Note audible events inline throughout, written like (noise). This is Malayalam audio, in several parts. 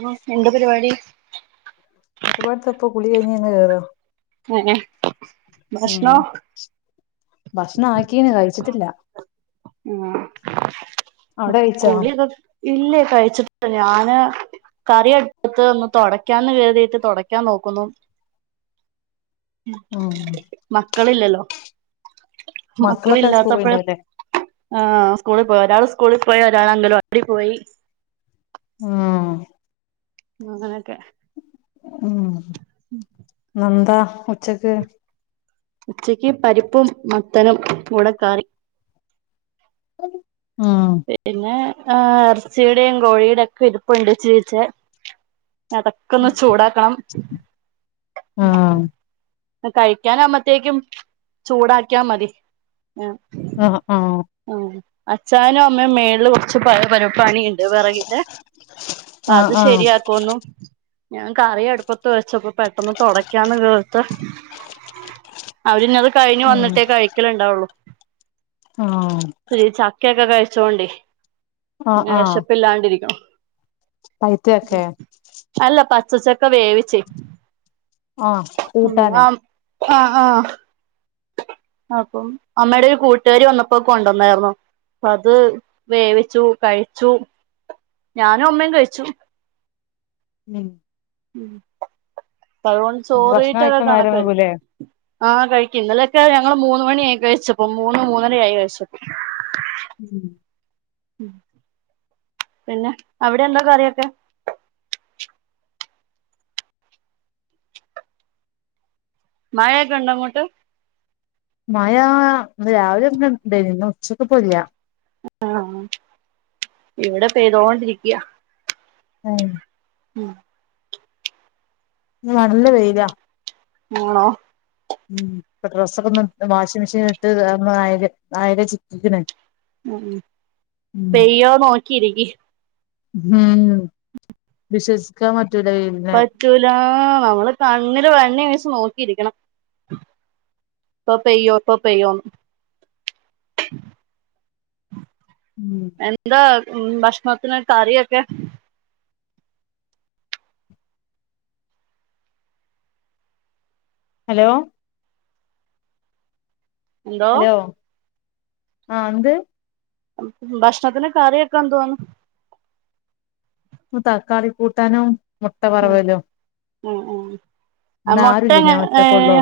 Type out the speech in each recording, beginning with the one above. ആഹ് എന്ത പരിപാടി? പരിപാടിത്തപ്പ കുളി കഴിഞ്ഞ് വന്ന് കേറാ. ഏഹേ ഭഷ്ണോ? ഭക്ഷണാക്കീന് കഴിച്ചിട്ടില്ല ആഹ് അവിടെ കഴിച്ചോ കുളിയൊക്കെ ഇല്ലേ കഴിച്ചിട്ടില്ല ഞാന് കറി അടുപ്പത്ത് ഒന്ന് തൊടയ്ക്കാന്ന് കരുതീട്ട് തൊടയ്ക്കാൻ നോക്കുന്നു ആഹ് മക്കളില്ലല്ലോ മക്കളൊക്കെ സ്കൂൾ മക്കളില്ലാത്തപ്പഴേ പോയിണ്ടാവുല്ലേ ആഹ് സ്കൂളിൽ പോയി ഒരാൾ സ്കൂളിൽ പോയി ഒരാളെങ്കലവാടി പോയി ആഹ് അങ്ങനൊക്കെ ഉം ഇന്നന്താ ഉച്ചക്ക് ഉച്ചക്ക് പരിപ്പും മത്തനും കൂടെ കറി ഉം പിന്നെ ഏഹ് എറച്ചിയുടെയും കോഴിയുടെ ഒക്കെ ഇരിപ്പുണ്ട് ഇച്ചിരീച്ചെ അതൊക്കെ ഒന്ന് ചൂടാക്കണം ആഹ് കഴിക്കാനാവുമ്പത്തേക്കും ചൂടാക്കിയാ മതി ആഹ് ആഹ് ആഹ് ആഹ് അച്ഛായനും അമ്മയും മേളില് കൊർച്ച് പ പര് പണിയ്ണ്ട് വെറകിൻ്റെ ആഹ് അത് ആഹ് ശരിയാക്കുന്നു ഞാൻ കറി അടുപ്പത്ത് വെച്ചപ്പോ പെട്ടന്ന് തുടയ്ക്കാന്ന് കേ ത്ത്. അവരിഞ്ഞത് കഴിഞ്ഞ് ഉം വന്നിട്ടേ കഴിക്കല് ഇണ്ടാവൊള്ളു ആഹ് ചക്കയൊക്കെ കഴിച്ചോണ്ടേ ആഹ് (unintelligible) ആഹ് വിശപ്പില്ലാണ്ടിരിക്ണു ഉം. പൈത്തയൊക്കെ അല്ല പച്ചസോ ചക്ക വേവിച്ചെ ആഹ് ഉം കൂട്ടാന് ആം ആഹ് ആഹ് അപ്പം അമ്മയുടെ ഒരു കൂട്ടുകാരി വന്നപ്പോ കൊണ്ടന്നായിർന്നു. അത് വേവിച്ചു കഴിച്ചു ഞാനും അമ്മയും കഴിച്ചു. ഉം ഉം തഴോണ്ട് ഭക്ഷണം ചോറീറ്റ അവ്ടെ കഴിക്കാൻ നേരം കണക്കായിരിക്കും. വൈകൂലേ ആഹ് കഴിക്കും ഇന്നലൊക്കെ ഞങ്ങള് മൂന്ന് മണി ആ കഴിച്ചപ്പോ മൂന്ന് മൂന്നര ആയി കഴിച്ചപ്പോ ഉം ഉം ഉം പിന്നെ അവിടെ എന്താ കറിയൊക്കെ മഴക്കെണ്ടോ അങ്ങോട്ട് മഴാ ഇന്ന് രാവിലെ ഒന്ന്ണ്ടേനി ഇന്ന് ഉച്ചക്ക്പ്പല്ല. ആഹ് ഇവടെ പെയ്തോണ്ടിരിക്ക ഏഹ് ഉം (unintelligible) വൂണോ ഉം ഇപ്പ ഡ്രസ്സൊക്ക ഒന്ന് വാഷിംഗ് മെഷീല്ട്ട് (unintelligible) അയ്ല് ചിറ്റിക്ക്ണ്. ഉം ഉം പെയ്യോ നോക്കിരിക്കി ഉം വിശ്വസിക്കാൻ പറ്റൂല വെയ് പറ്റൂലാ നമ്മള് കണ്ണില് വെണ്ണ വീച്ച് നോക്കിയിരിക്കണം. (unintelligible) എന്താ ഭക്ഷണത്തിന് കറിയൊക്കെ ഹലോ എന്തോ ഹലോ ആഹ് എന്ത് ഭക്ഷണത്തിന് കറിയൊക്കെ എന്തുവോന്ന് തക്കാളി കൂട്ടാനുംമുട്ട വറവലും ആഹ് ആഹ് ഇന്ന് മുട്ട ആരുല്ല എങ്ങ ഞാൻ ഏ ഒറ്റക്കൊള്ളൂ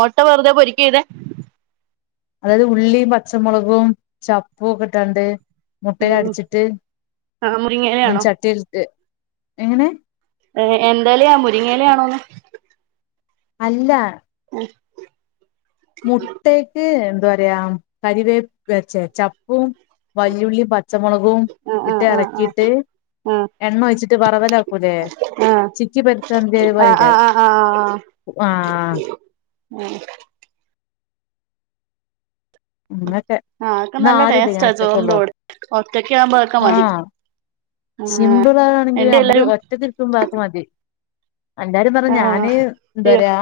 മുട്ട വെറുതെ പൊരിക്കയ്തെ അതായത് ഉള്ളി പച്ചമുളകും ചപ്പും ഒക്കെ ഇട്ടാണ്ട് മുട്ടേല് ഉം അട്ച്ചിട്ട് ആഹ് ഇങ്ങനെ മുരിങ്ങയിലയാണോ ചട്ടിൽക്ക് എങ്ങനെ ഏ എന്തേലാ മുരിങ്ങയിലാണോന്ന് അല്ല ഏഹ് ഏഹ് മുട്ടേക്ക് എന്താറിയാ കരിവേപ്പ് ഛെ ചപ്പും വല്ലുള്ളിയും പ പച്ചമുളകും ആഹ് ഇട്ട് ആഹ് ആഹ് ആഹ് എളക്കിയിട്ട് ആഹ് എണ്ണ ഒഴിച്ചിട്ട് വറവലാക്കൂലേ ചിക്കി പർത്ത (unintelligible) ആഹ് ആഹ് ആഹ് ആഹ് ആഹ് ആഹ് ആഹ് ആഹ് (unintelligible) അങ്ങൊക്കെ ആഹ് അതൊക്കെ ഇന്ന് നല്ല ആരുല്ല ടേസ്റ്റാ ചോറിന്റെ ഞാഒട്ടൊക്കെള്ളൂ കൂടെ ഒറ്റക്ക് ആവുമ്പോ അതൊക്കെ മതി ആഹ് ആഹ് സിമ്പിൾ ആവാണെങ്കിൽ എന്റെ നമുക്ക് എല്ലാരും ഒറ്റക്ക് മ്പക്ക് മതി എല്ലാരും ന്ന്പർഞ്ഞ ആഹ് ഞാന് എന്താ അയ്യോ പറിയാ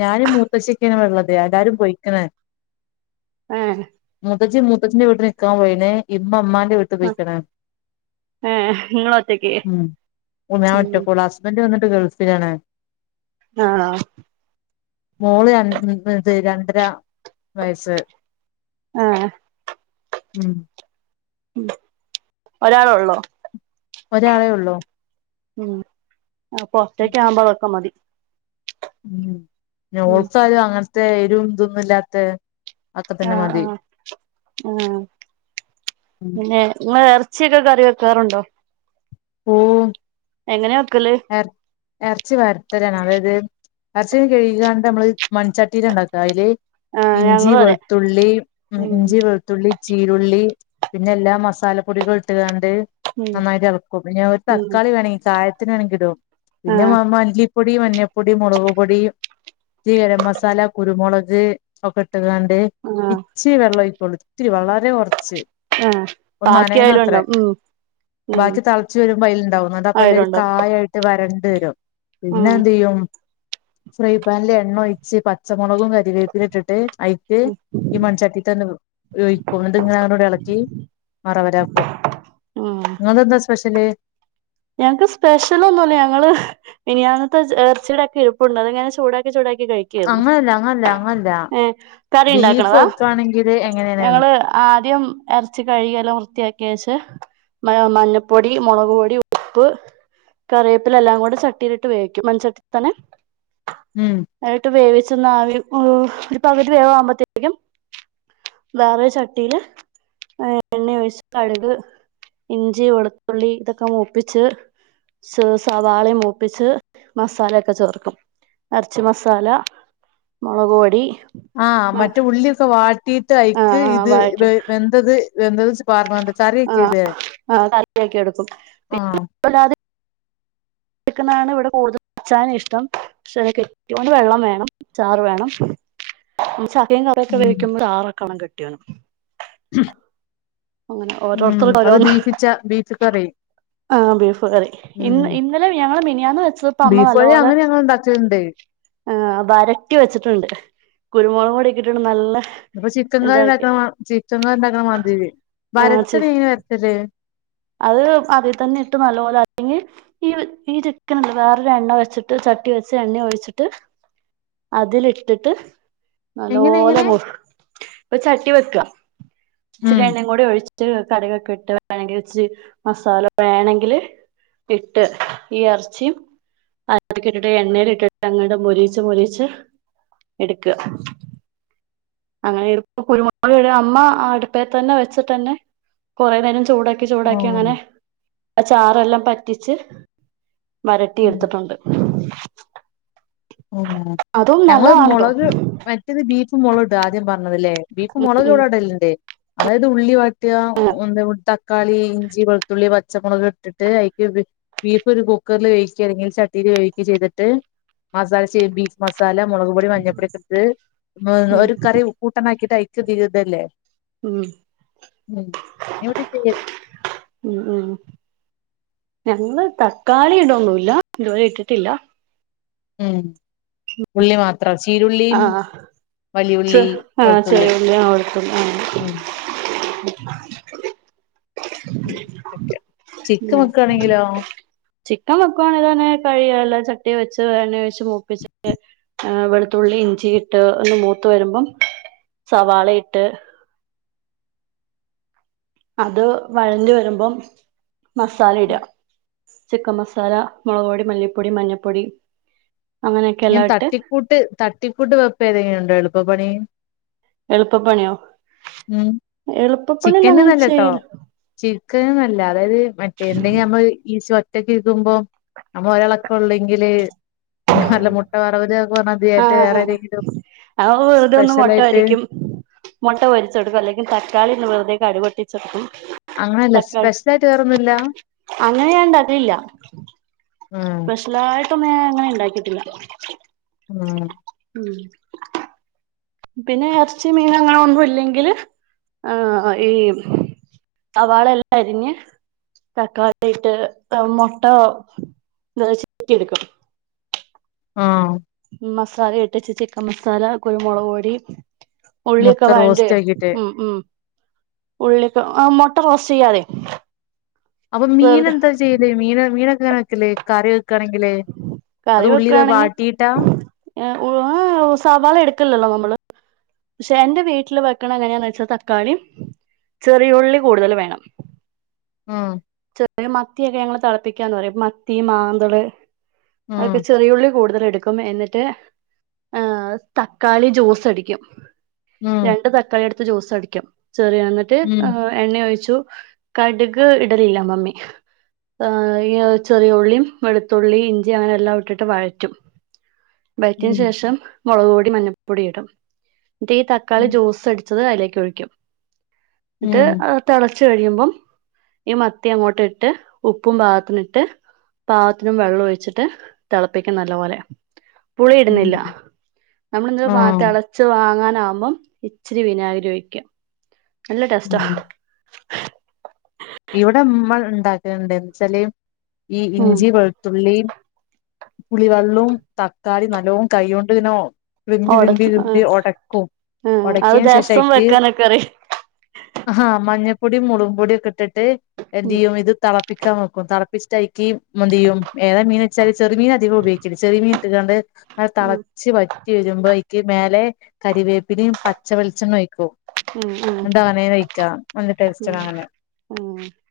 ഞാനും മൂത്തച്ചി ഒക്കേണ് ഇവിടുള്ളത് എല്ലാരും പോയ്ക്ക്ണ്. ഏഹ് മൂത്തജി മൂത്തജിന്റെ വീട്ടിൽ നിക്കാൻ പോയീണ് ഇമ്മ ഇമ്മാന്റെ വീട്ടി ആഹ് ഏഹ് ഇങ്ങളൊറ്റക്ക് ഉം ഞാൻ ഒറ്റക്കൊള്ളു ഹസ്ബന്റ് ങ്ങട്ട് ഗൾഫിലാണ് ആഹ് മോള് രണ് ഇത് രണ്ടര വയസ്സ് ആഹ് ഉം ഉം ഒരാളൊള്ളു ഒരാളേ ഉള്ളൂ ഉം പാെറത്തേക്കേവുമ്പോ അതൊക്കെമതി ഉം ഞ്ഓൾക്കാലും അങ്ങൻത്തെ രും ഇതൊന്നും ഇല്ലാത്തെ ഒക്കെ തന്നെ ആഹ് മതി ആഹ് ആഹ് പിന്നെ ഇങ്ങള് വേറെ ച്ചെക്കെ കറി വെക്കാറുണ്ടോ ഓഹ് എങ്ങനെ വെക്കല് എർ എർച്ചി വർട്ടലാണ് അതായത് അർച്ചെക്കെ കഴികാണ്ട് നമ്മള് മൺചട്ടിയിലാ ഇണ്ടാക്ക അയില് ആഹ് ഇഞ്ചി ഞങ്ങളും അതെ വെൾത്തുള്ളി ഉ ഉം ഇഞ്ചി വെള്ത്- ൾത്തുള്ളി ചീരുള്ളി പിന്നെ എല്ലാ മസാലപ്പൊടികളും ഇട്ട്കാണ്ട് ഉം നന്നായിട്ട് എളക്കും പിന്നെ ഒരു ഉം തക്കാളി വേണമെങ്കി കായത്തിന് വേണമെങ്കി ഇടും പിന്നെ മ ആഹ് മല്ലിപ്പൊടി മഞ്ഞപ്പൊടി മാെളക്പൊടി ഇത്രി ഗരം മസാല കുരുമുളക് ഒക്കെ ഇട്ട്ക്കാണ്ട് ആഹ് ച്ചിരി‌ വെള്ളഒഴിക്കാെള്ളൂ ഇത്തിരി വളരെ കാെറച്ച് ആഹ് ഒന്ന് ബാക്കി നന്നയണ അയിലും അത്ര ഉണ്ടാവും ഉം ഉം ബാക്കി തളച്ച് വരുമ്പോ അയില്ണ്ടാവും അതപ്പ ഇല്ലേല് അയിലുണ്ടാവും കായായിട്ട് വരണ്ട് വരും പിന്നെ ഉം എന്തെയ്യും ഫ്രൈ പാനില് എണ്ണ ഒഴിച്ച് പച്ചമാെളകും കര് രേപ്പിലിം ഇട്ട്ട്ട് അയ്ക്ക് ഉം ഈ മൻചട്ടീതന്നെ ഒഴിക്കും ന്നട്ട്ങ്ങനെ അങ്ങട്ടൂട്ടും എളക്കി മറവരാക്കും ഉം ഇങ്ങക്കന്താ സ്പെഷ്യല് ഞങ്ങക്ക് സ്പെഷ്യലഒന്നുംല്ല ഞങ്ങള് മിനിയാന്ന്‌ത്തെച് എർച്ചീടെ ആ ക്കിഴ്‌പ്പുണ്ട് അത്ങ്ങനെ ചൂടാക്കി ചൂടാക്കി കഴിക്കും അങ്ങനല്ല അങ്ങനല്ല അങ്ങനല്ല ക്കി ഏഹ് ബീഫ് കറിണ്ടാക്ക്ണതാ വെക്കാണെങ്കില് എങ്ങനെയാണ് ഞങ്ങള് ആദ്യം എർച്ചി കഴികിയെല്ലാം വൃത്തിയാക്കിയേച്ച് മ മഞ്ഞപ്പൊടി മാെളക് പൊടി ഉപ് ഉപ്പ് കറിയേപ്പില എല്ലാം കൂടെ ചട്ടിയിലിട്ട് വേവിക്കും മൺചട്ടീ തന്നെ ഉം എന്നട്ട് വേവിച്ചന്ന് ആവി ഒരു പകുതി വേവവുമ്പോത്തേക്കും വേറെരു ചട്ടിയില് എ എണ്ണഒഴിച്ച കട്ക് ഇഞ്ചി വെളുത്തുള്ളി ഇതൊക്കെ മൂപ്പ് പ്പിച്ച് സ് സവാളിം മൂപ്പിച്ച് മസാലൊക്കെ ചേർക്കും എർച്ചി മസാല മാെളക് പൊടി ആഹ് മറ്റേ ആ ഉള്ളിയൊക്കെ വാട്ടിയിട്ട് അയ്ക്ക് ആ ഇത് വഴറ്റി വേവ് വെന്തത് വെന്തത്ച് പാർന്നാണ്ട് കറിവെക്കല്ലേ ആ കറിയാക്കി എടുക്കും (inaudible) ആഹ് അല്ലാതെ എട്ക്ണ്ണാണ് ഇവിടെ കൂടുതൽ അച്ചാന് ഇഷ്ട്ടം പക്ഷെ കെട്ടോന് വെള്ളം വേണം ചാറ് വേണം ചക്കയും ക ക്ക ക്കെ ഉം വേവിക്കുമ്പോ ചാറോക്കാണം കെട്ടിയോന് അങ്ങനെ ഉം ഓരോരുത്തർക്ക് അത് ബീഫിച്ച ബീഫ് കറി ആഹ് ബീഫ് കറി ഇന്ന് ഇന്നലെ ഞങ്ങള് മിനിയാന്ന് വെച്ച് ബീഫ്ക്കറി അങ്ങനെ ഞങ്ങൾ ഇണ്ടാക്കല്ണ്ടെ ആഹ് വരട്ടി വെച്ചിട്ട്ണ്ട് കുരുമുളക് പൊടാെക്കെ ഇട്ടിട്ട് നല്ല ഇപ്പൊ ചിക്കൻകറി ഇതാക്കി ഇണ്ടാക്ക്ണ മാ ചിക്കൻകറി ഇണ്ടാക്ക്ണ മാതിരി ആ വരട്ട ചി (unintelligible) അത് അതിൽ തന്നെ ഇട്ട് നല്ലോല അല്ലെങ്കി ഈയ് ഈ ചിക്കൻണ്ട വേറൊരു എണ്ണ ഒഴിച്ചിട്ട് ചട്ടി വെച്ച് എണ്ണ ഒഴിച്ചിട്ട് അതിലിട്ടിട്ട് എങ്ങനെ നല്ലോലെ എങ്ങനെ മൂപ് ഇപ്പ ചട്ടി വെക്ക ഇച്ചിരി ഉം എണ്ണേം കൂടെ ഒഴിച്ച് ച്ച് കട്കൊക്കെ ഇട്ട് വേണെങ്കിൽ ച്ച് മസാല വേണെങ്കില് ഇട്ട് ഈ എർച്ചിം അതൊക്കെ ഇട്ടിട്ട് എണ്ണേൽ ഇട്ട്ട്ട് അങ്ങട് മാെരീച്ച് മാെരീച്ച് ഇടുക്കാ അങ്ങനെണ് ഇപ്പൊ കുരുമുള്ളക്ക് വേറെ അമ്മ ആ അടുപ്പേ തന്നെ വെച്ചിട്ട് തന്നെ കൊറേ നേരം ചൂട ചൂടാക്കി ആഹ് അങ്ങനെ ആ ചാറെല്ലാം പറ്റിച്ച് വരട്ടി എടുത്തിട്ടുണ്ട് പിന്നെ അതും ഞങ്ങള് നല്ലതാണ് കേട്ടോ മുളക് മറ്റത് ബീ ബീഫ് മുള ഇട്ടാ ആദ്യം പറഞ്ഞതല്ലേ ബീഫ് മുളക് ഉം ഇവിടെ ഇടലുണ്ട് അതായത് ഉള്ളി വട്ടി ട്ടാ, എന്താ തക്കാളി ഇഞ്ചി വെളുത്തുള്ളി പച്ചമുളക് ഇട്ടിട്ട് ആയിക്ക് ഇത് ബീഫ് ഒരു കുക്കറിൽ വേവിക്കുക അല്ലെങ്കിൽ ചട്ടിൽ വേവിക്കുക ചെയ്തിട്ട് മസാല ചെബി മസാല മുളക് പൊടി മഞ്ഞപോടിയൊക്കെ ഇട്ട് ഉം ഒരു കറി ഉപ്പ് കൂട്ടനാക്കിട്ട് ആയിക്ക് ഇതിടല്ലേ ഉം ഉം ഇവിടെ എന്താ ചെയ് ഉം ഉം ഞങ്ങള് തക്കാളി ഇടൊന്നുല്ല ഇതുവരെ ഇട്ടിട്ടില്ല ഉം ഉള്ളി മാത്രം ചീരുള്ളിയും ആഹ് ച്ച്, വലിയുള്ളി ആഹ് വെളുത്തുള്ളി ചെറിയഉള്ളി ആഹ് വെളുത്തുള്ളി ഉം ആഹ് എന്തൊക്കെ ഉം ചിക്കാൻവേക്കാണെങ്കിലോ ചിക്കൻ വെക്കുവാണേല് അങ്ങനെ കഴിക്കി ചട്ടി ചട്ടി വെച്ച് എണ്ണ വെച്ച് മൂപ്പിച്ചിട്ട് ഏ വെളുത്തുള്ളി ഇഞ്ചിയിട്ട് ഒന്ന് മൂത്ത് വരുമ്പോ സവാളയിട്ട് അത് വാഴണ്ട് വരുമ്പോ മസാല ഇടുക ചിക്കൻ മസാല മുളക് പൊടി മല്ലിപ്പൊടി മഞ്ഞപ്പൊടി അങ്ങനെയൊക്കെ എല്ലാം ഇങ്ങനെ ഇട്ട് തട്ടിക്കൂട്ട് തട്ടിക്കൂട്ട് വെപ്പ് ഏതെങ്കിലും ഉണ്ടോ എളുപ്പപ്പണി എളുപ്പപ്പണിയോ ഉം എളുപ്പപ്പണി ഒന്ന് അങ്ങനെ ചെയ്യല ചിരിക്കൻന്നല്ല അതായത് മറ്റേ എന്തെങ്കിലും നമ്മള് ഈ ഒറ്റക്ക് ഇരിക്കുമ്പോ നമ്മള് ഒരാളക്കെ ഉള്ളെങ്കില് അല്ല മുട്ട വരവധി ആക്കുവാന്ന ആഹ് ആഹ് അപ്പോ വെറുതൊന്നും സ്പെഷ്യൽ മുട്ട ആയിട്ട് പൊരിക്കും മുട്ട വൊരിച്ചെടുക്കും അല്ലെങ്കിൽ തക്കാളിന്ന് വെുതെ കടുക് പൊട്ടിച്ചെടുക്കും അങ്ങനെയല്ല തക്കാളി സ്പെഷ്യൽ ആയിട്ട് വേറൊന്നുല്ല അങ്ങനെ ഞാൻ ഇണ്ടാക്കലില്ല ഉം സ്പെഷ്യലയിട്ടൊന്നും ഞാൻ അങ്ങനെ ഉണ്ടാക്കിയിട്ടില്ല ഉം ഉം പിന്നെ ഇറച്ചി മീൻ അങ്ങനെ ഒന്നും ഇല്ലെങ്കില് ആഹ് ഈ സവാള എല്ലാം അരിഞ്ഞ് തക്കാളിയിട്ട് മുട്ട ഉപോയോഗിച്ച് ചിക്കി എടുക്കും ആഹ് മസാല ഇട്ടച്ച് ചിക്കൻ മസാല കുരുമുളക് പൊടി മുട്ട ഉള്ളിയൊക്കെ വയണ്ട് റോസ്റ്റ് ആക്കിട്ട് ഉം ഉം ഉള്ളിയൊക്കെ ആഹ് മൊട്ട റോസ്റ്റ് ചെയ്യ പറയും അപ്പൊ മീൻ എന്താ ചെയ്യല് മീൻ മീനൊക്കെ അങ്ങനെ വെക്കല് കറി വെക്ക ക്കണെങ്കില് അത് ഉള്ളിയ്ത് വാട്ടിയിട്ടാ ഏ ഉ സവാള എടുക്കില്ലല്ലോ നമ്മള് പക്ഷെ എന്റെ വീട്ടില് വെക്കണ എങ്ങനെയാന്ന് വെച്ചാൽ തക്കാളി ചെറിയുള്ളി കൂടുതൽ വേണം ആഹ് ചെറിയ മത്തിയൊക്കെ ഞങ്ങള് തളപ്പിക്കാന്ന് പറയും മത്തി മാന്തള് അതൊക്കെ ഉം ചെറിയുള്ളി കൂടുതൽ എടുക്കും ക്കും എന്നിട്ട് ഏഹ് തക്കാളി ജ്യൂസ് അടിക്കും ഉം രണ്ട് തക്കാളി എടുത്ത് ജ്യൂസ അടിക്കും ചെറിയ എന്നിട്ട് ഉം എണ്ണ ഒഴിച്ചു കടുക് ഇടലില്ല മമ്മി ഏ ഈ ചെറിയുള്ളിയും വെളുത്തുള്ളി ഇഞ്ചി അങ്ങനെ എല്ലാം ഇട്ടിട്ട് വഴറ്റും വയറ്റിയ ഉം ശേഷം മുളക് പൊടി മഞ്ഞപ്പൊടി ഇടും എന്നിട്ട് ഈ തക്കാളി ജ്യൂസ് അടിച്ചത് അതിലേക്ക് ഒഴിക്കും എന്നിട്ട് ഉം തിളച്ചു കഴിയുമ്പം ഈ മത്തി അങ്ങോട്ട് ഇട്ട് ഉപ്പും പാഗത്തിനിട്ട് പാഗത്തിനും വെള്ളം ഒഴിച്ചിട്ട് തിളപ്പിക്കും നല്ല പോലെ പുളി ഇടുന്നില്ല ഉം നമ്മള് ഇന് വാ ആഹ് തെളച്ച് വാങ്ങാൻ നാം ഇച്ചിരി വിനാഗിരി ഒഴിക്കാം നല്ല ടേസ്റ്റോ ഉം ഇവിടെ നമ്മൾ ഉണ്ടാക്കുന്നുണ്ട് ന്ന് വെച്ചാല് ഈ ഉം ഇഞ്ചി വെളുത്തുള്ളി പുളിവെള്ളവും തക്കാളി നല്ലോണം കൈകൊണ്ട് ഇനോ വിമ്പി വിമ്പി ഓടച്ച് ആ വിമ്പി ഉടക്കും ആ അത് ഉടക്കിയന് ശേഷം രസം എക്ക് വെക്കാനൊക്കെ അറിയാം ആഹ് മഞ്ഞപ്പൊടീം മുളകു പൊടിയും ഒക്കെ ഇട്ടിട്ട് ഉം എന്തെയ്യും ഇത് തെള പിക്കാൻ വെക്കും തളപ്പിച്ചിട്ടായിരിക്കക്ക് എന്ത്ചെയ്യും ഏതാ മീൻെച്ചാല് ചെറിയ മീന് അധികം ഉപയോഗിക്കും ചെറിയ മീൻ ഇട്ടാണ്ട് അത് ഉം തിളച്ച് വറ്റി വരുമ്പോ അനിക്ക് മേലെ കരിവേപ്പിലേം പച്ച വെളിച്ചെണ്ണേം ഒഴിക്കും ഉം എന്ട് അങ്ങനെ കയിക്ക നല്ല ഉം ടേസ്റ്റാണ് ഉം അങ്ങനെ ഉം